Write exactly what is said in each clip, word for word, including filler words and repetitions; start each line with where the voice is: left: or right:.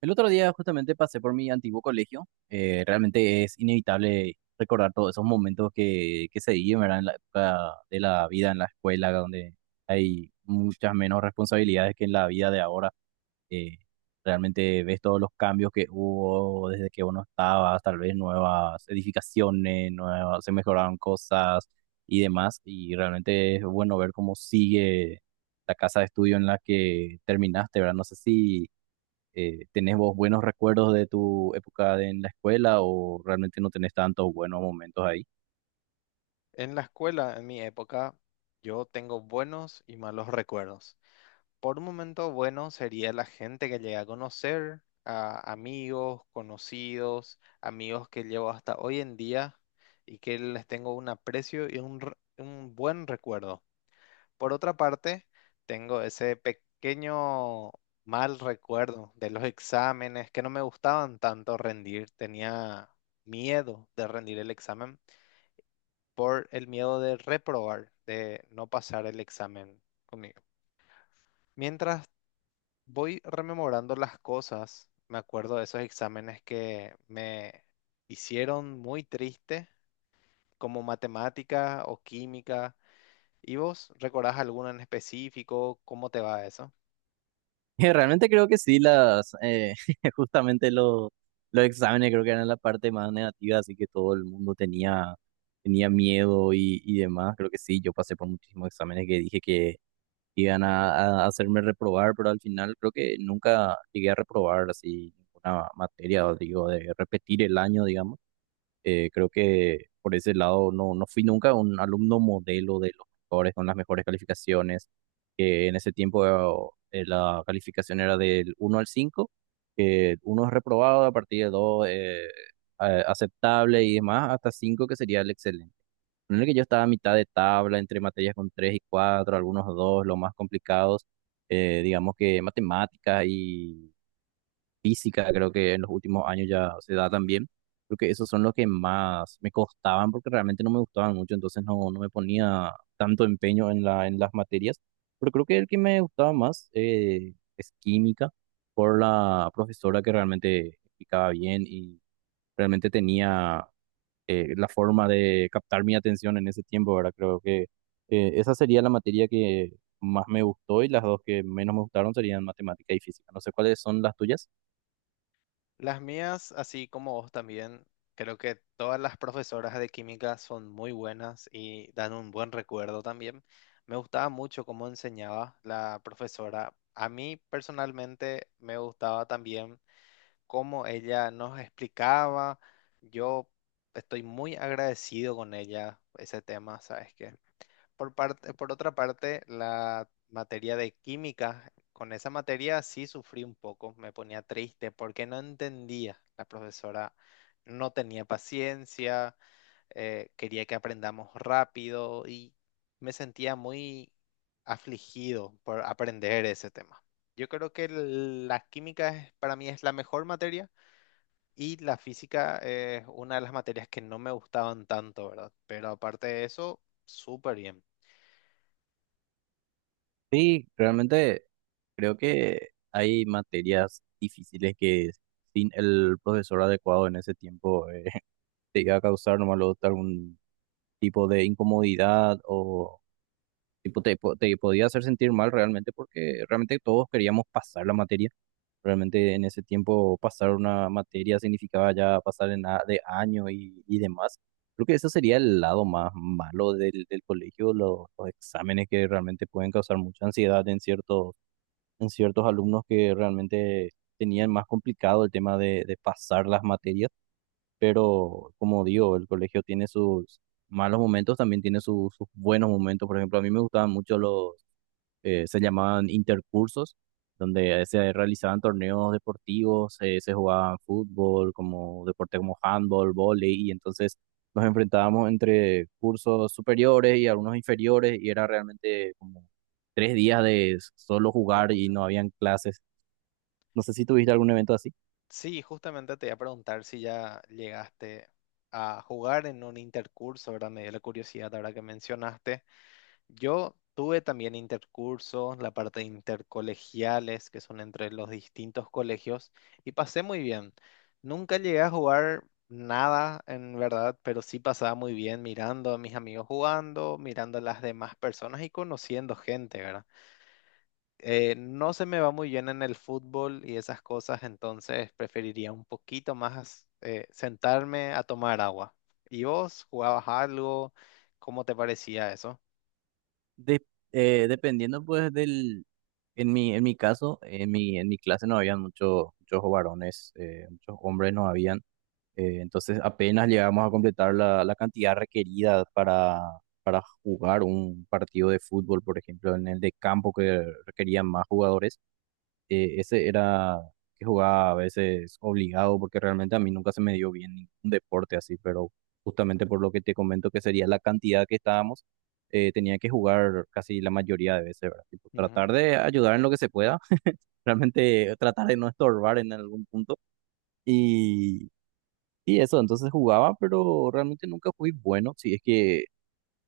right: El otro día justamente pasé por mi antiguo colegio. Eh, realmente es inevitable recordar todos esos momentos que, que se viven, ¿verdad? En la época de la vida en la escuela, donde hay muchas menos responsabilidades que en la vida de ahora. Eh, Realmente ves todos los cambios que hubo desde que uno estaba, tal vez nuevas edificaciones, nuevas, se mejoraron cosas y demás. Y realmente es bueno ver cómo sigue la casa de estudio en la que terminaste, ¿verdad? No sé si eh, ¿tenés vos buenos recuerdos de tu época de- en la escuela o realmente no tenés tantos buenos momentos ahí?
left: En la escuela, en mi época, yo tengo buenos y malos recuerdos. Por un momento, bueno sería la gente que llegué a conocer, a amigos, conocidos, amigos que llevo hasta hoy en día y que les tengo un aprecio y un, re- un buen recuerdo. Por otra parte, tengo ese pequeño mal recuerdo de los exámenes que no me gustaban tanto rendir, tenía miedo de rendir el examen por el miedo de reprobar, de no pasar el examen conmigo. Mientras voy rememorando las cosas, me acuerdo de esos exámenes que me hicieron muy triste, como matemática o química. ¿Y vos recordás alguno en específico? ¿Cómo te va eso?
right: Realmente creo que sí, las, eh, justamente lo- los exámenes creo que eran la parte más negativa, así que todo el mundo tenía, tenía miedo y, y demás. Creo que sí, yo pasé por muchísimos exámenes que dije que iban a, a hacerme reprobar, pero al final creo que nunca llegué a reprobar así una materia, o digo, de repetir el año, digamos. Eh, creo que por ese lado no, no fui nunca un alumno modelo de los mejores, con las mejores calificaciones, que en ese tiempo eh, la calificación era del uno al cinco, que uno es reprobado, a partir de dos eh, a- aceptable y demás, hasta cinco que sería el excelente, en el que yo estaba a mitad de tabla entre materias con tres y cuatro, algunos dos los más complicados. Eh, digamos que matemáticas, física, creo que en los últimos años ya se da también. Creo que esos son los que más me costaban porque realmente no me gustaban mucho, entonces no, no me ponía tanto empeño en la, en las materias. Pero creo que el que me gustaba más eh, es química, por la profesora que realmente explicaba bien y realmente tenía eh, la forma de captar mi atención en ese tiempo, ¿verdad? Creo que eh, esa sería la materia que más me gustó, y las dos que menos me gustaron serían matemática y física. No sé cuáles son las tuyas.
left: Las mías, así como vos también, creo que todas las profesoras de química son muy buenas y dan un buen recuerdo también. Me gustaba mucho cómo enseñaba la profesora. A mí personalmente me gustaba también cómo ella nos explicaba. Yo estoy muy agradecido con ella ese tema, ¿sabes qué? Por parte, por otra parte, la materia de química, con esa materia sí sufrí un poco, me ponía triste porque no entendía. La profesora no tenía paciencia, eh, quería que aprendamos rápido y me sentía muy afligido por aprender ese tema. Yo creo que el- la química es, para mí, es la mejor materia y la física es una de las materias que no me gustaban tanto, ¿verdad? Pero aparte de eso, súper bien.
right: Sí, realmente creo que hay materias difíciles que sin el profesor adecuado en ese tiempo eh, te iba a causar nomás luego algún tipo de incomodidad o tipo te, po- te podía hacer sentir mal realmente porque realmente todos queríamos pasar la materia. Realmente en ese tiempo pasar una materia significaba ya pasar en a- de año y, y demás. Creo que ese sería el lado más malo del, del colegio, los, los exámenes que realmente pueden causar mucha ansiedad en ciertos, en ciertos alumnos que realmente tenían más complicado el tema de, de pasar las materias, pero como digo, el colegio tiene sus malos momentos, también tiene sus, sus buenos momentos. Por ejemplo, a mí me gustaban mucho los eh, se llamaban intercursos, donde se realizaban torneos deportivos, eh, se jugaban fútbol, como deporte, como handball, vóley, y entonces nos enfrentábamos entre cursos superiores y algunos inferiores, y era realmente como tres días de solo
left: De
right: jugar y
left: mucho.
right: no habían clases. No sé si tuviste algún evento así.
left: Sí, justamente te voy a preguntar si ya llegaste a jugar en un intercurso, ¿verdad? Me dio la curiosidad ahora que mencionaste. Yo tuve también intercursos, la parte de intercolegiales, que son entre los distintos colegios, y pasé muy bien. Nunca llegué a jugar nada, en verdad, pero sí pasaba muy bien mirando a mis amigos jugando, mirando a las demás personas y conociendo gente, ¿verdad? Eh, no se me va muy bien en el fútbol y esas cosas, entonces preferiría un poquito más, eh, sentarme a tomar agua. ¿Y vos jugabas algo? ¿Cómo te parecía eso?
right: De- eh, Dependiendo pues del, en mi, en mi caso, en mi, en mi clase no habían muchos, muchos varones, eh, muchos hombres no habían. Eh, entonces apenas llegamos a completar la, la cantidad requerida para, para jugar un partido de fútbol, por ejemplo, en el de campo que requerían más jugadores. Eh, ese era que jugaba a veces obligado porque realmente a mí nunca se me dio bien ningún deporte así, pero justamente por lo que te comento que sería la cantidad que estábamos, eh, tenía que jugar casi la mayoría de veces, ¿verdad? Tipo,
left: Ujú.
right: tratar de ayudar en lo que se pueda, realmente tratar de no estorbar en algún punto. Y y eso, entonces jugaba, pero realmente nunca fui bueno. Si es que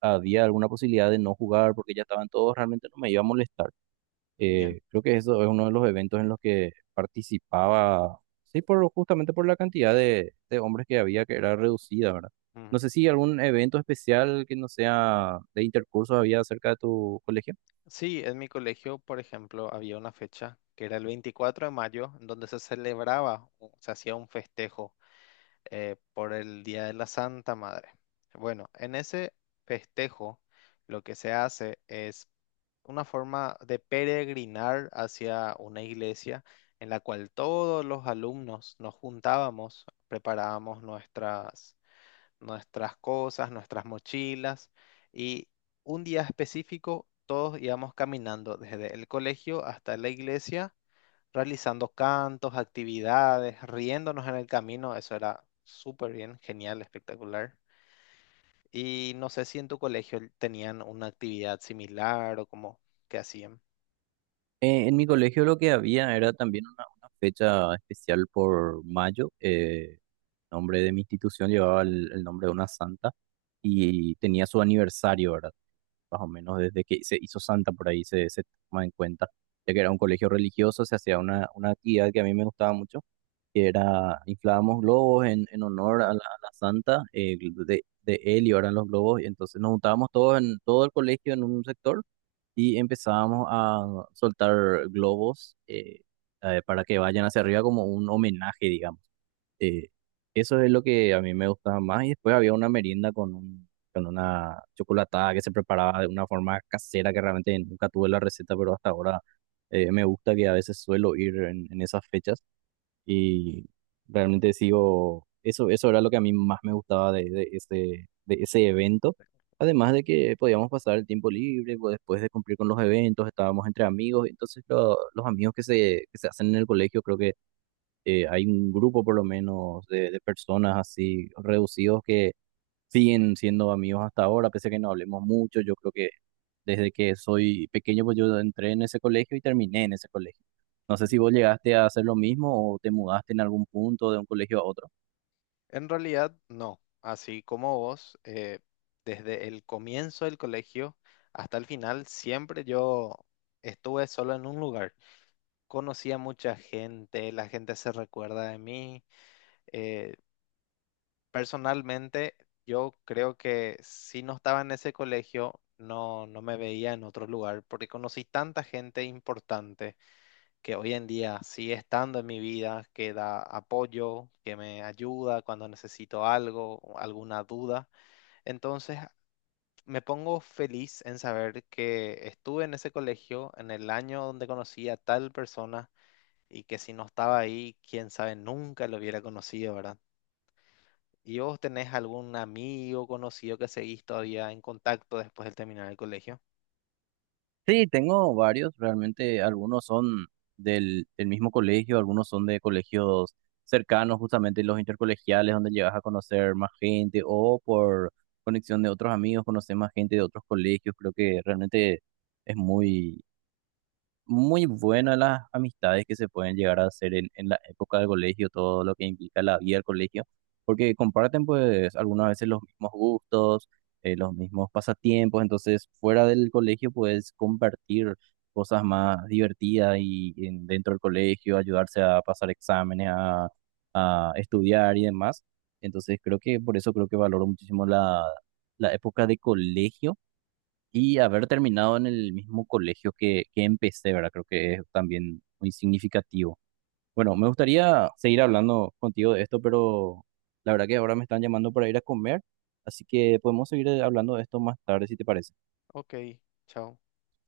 right: había alguna posibilidad de no jugar porque ya estaban todos, realmente no me iba a molestar.
left: Ya.
right: Eh, creo que eso es uno de los eventos en los que participaba, sí, por, justamente por la cantidad de, de hombres que había, que era reducida, ¿verdad? No sé
left: Ujú.
right: si algún evento especial que no sea de intercursos había cerca de tu colegio.
left: Sí, en mi colegio, por ejemplo, había una fecha que era el veinticuatro de mayo, en donde se celebraba, o se hacía un festejo, eh, por el Día de la Santa Madre. Bueno, en ese festejo lo que se hace es una forma de peregrinar hacia una iglesia en la cual todos los alumnos nos juntábamos, preparábamos nuestras, nuestras cosas, nuestras mochilas y un día específico todos íbamos caminando desde el colegio hasta la iglesia realizando cantos, actividades, riéndonos en el camino. Eso era súper bien, genial, espectacular. Y no sé si en tu colegio tenían una actividad similar o como que hacían.
right: Eh, en mi colegio lo que había era también una, una fecha especial por mayo. Eh, nombre de mi institución llevaba el, el nombre de una santa y tenía su aniversario, ¿verdad? Más o menos desde que se hizo santa por ahí se, se toma en cuenta, ya que era un colegio religioso, se hacía una, una actividad que a mí me gustaba mucho, que era inflábamos globos en, en honor a la, a la santa eh, de, de él y ahora los globos, y entonces nos juntábamos todos en todo el colegio en un sector y empezábamos a soltar globos eh, eh, para que vayan hacia arriba como un homenaje, digamos. Eh, Eso es lo que a mí me gustaba más, y después había una merienda con, un- con una chocolatada que se preparaba de una forma casera que realmente nunca tuve la receta, pero hasta ahora eh, me gusta que a veces suelo ir en, en esas fechas. Y realmente sigo, eso, eso era lo que a mí más me gustaba de, de ese, de ese evento. Además de que podíamos pasar el tiempo libre, pues, después de cumplir con los eventos, estábamos entre amigos, entonces lo- los amigos que se, que se hacen en el colegio, creo que eh, hay un grupo por lo menos de, de personas así reducidos que siguen siendo amigos hasta ahora, pese a que no hablemos mucho, yo creo que desde que soy pequeño, pues yo entré en ese colegio y terminé en ese colegio. No sé
left: Ujú.
right: si vos llegaste a hacer lo mismo o te mudaste en algún punto de un colegio a otro.
left: En realidad, no. Así como vos, eh, desde el comienzo del colegio hasta el final, siempre yo estuve solo en un lugar. Conocía mucha gente, la gente se recuerda de mí. eh, Personalmente, yo creo que si no estaba en ese colegio, no, no me veía en otro lugar, porque conocí tanta gente importante que hoy en día sigue estando en mi vida, que da apoyo, que me ayuda cuando necesito algo, alguna duda. Entonces, me pongo feliz en saber que estuve en ese colegio en el año donde conocí a tal persona y que si no estaba ahí, quién sabe, nunca lo hubiera conocido, ¿verdad? ¿Y vos tenés algún amigo conocido que seguís todavía en contacto después de terminar el colegio?
right: Sí, tengo varios, realmente algunos son del, del mismo colegio, algunos son de colegios cercanos, justamente los intercolegiales, donde llegas a conocer más gente o por conexión de otros amigos, conocer más gente de otros colegios. Creo que realmente es muy muy buenas las amistades que se pueden llegar a hacer en, en la época del colegio, todo lo que implica la vida del colegio, porque comparten pues algunas veces los mismos gustos, eh, los mismos pasatiempos, entonces fuera del colegio puedes compartir cosas más divertidas y, en- dentro del colegio, ayudarse a pasar exámenes, a, a estudiar y demás. Entonces creo que por eso creo que valoro muchísimo la, la época de colegio y haber terminado en el mismo colegio que, que empecé, ¿verdad? Creo que es también muy significativo. Bueno, me gustaría seguir hablando contigo de esto, pero la verdad que ahora me están llamando para ir a comer, así que podemos seguir eh, hablando de esto más tarde, si te parece.
left: Ok, chao.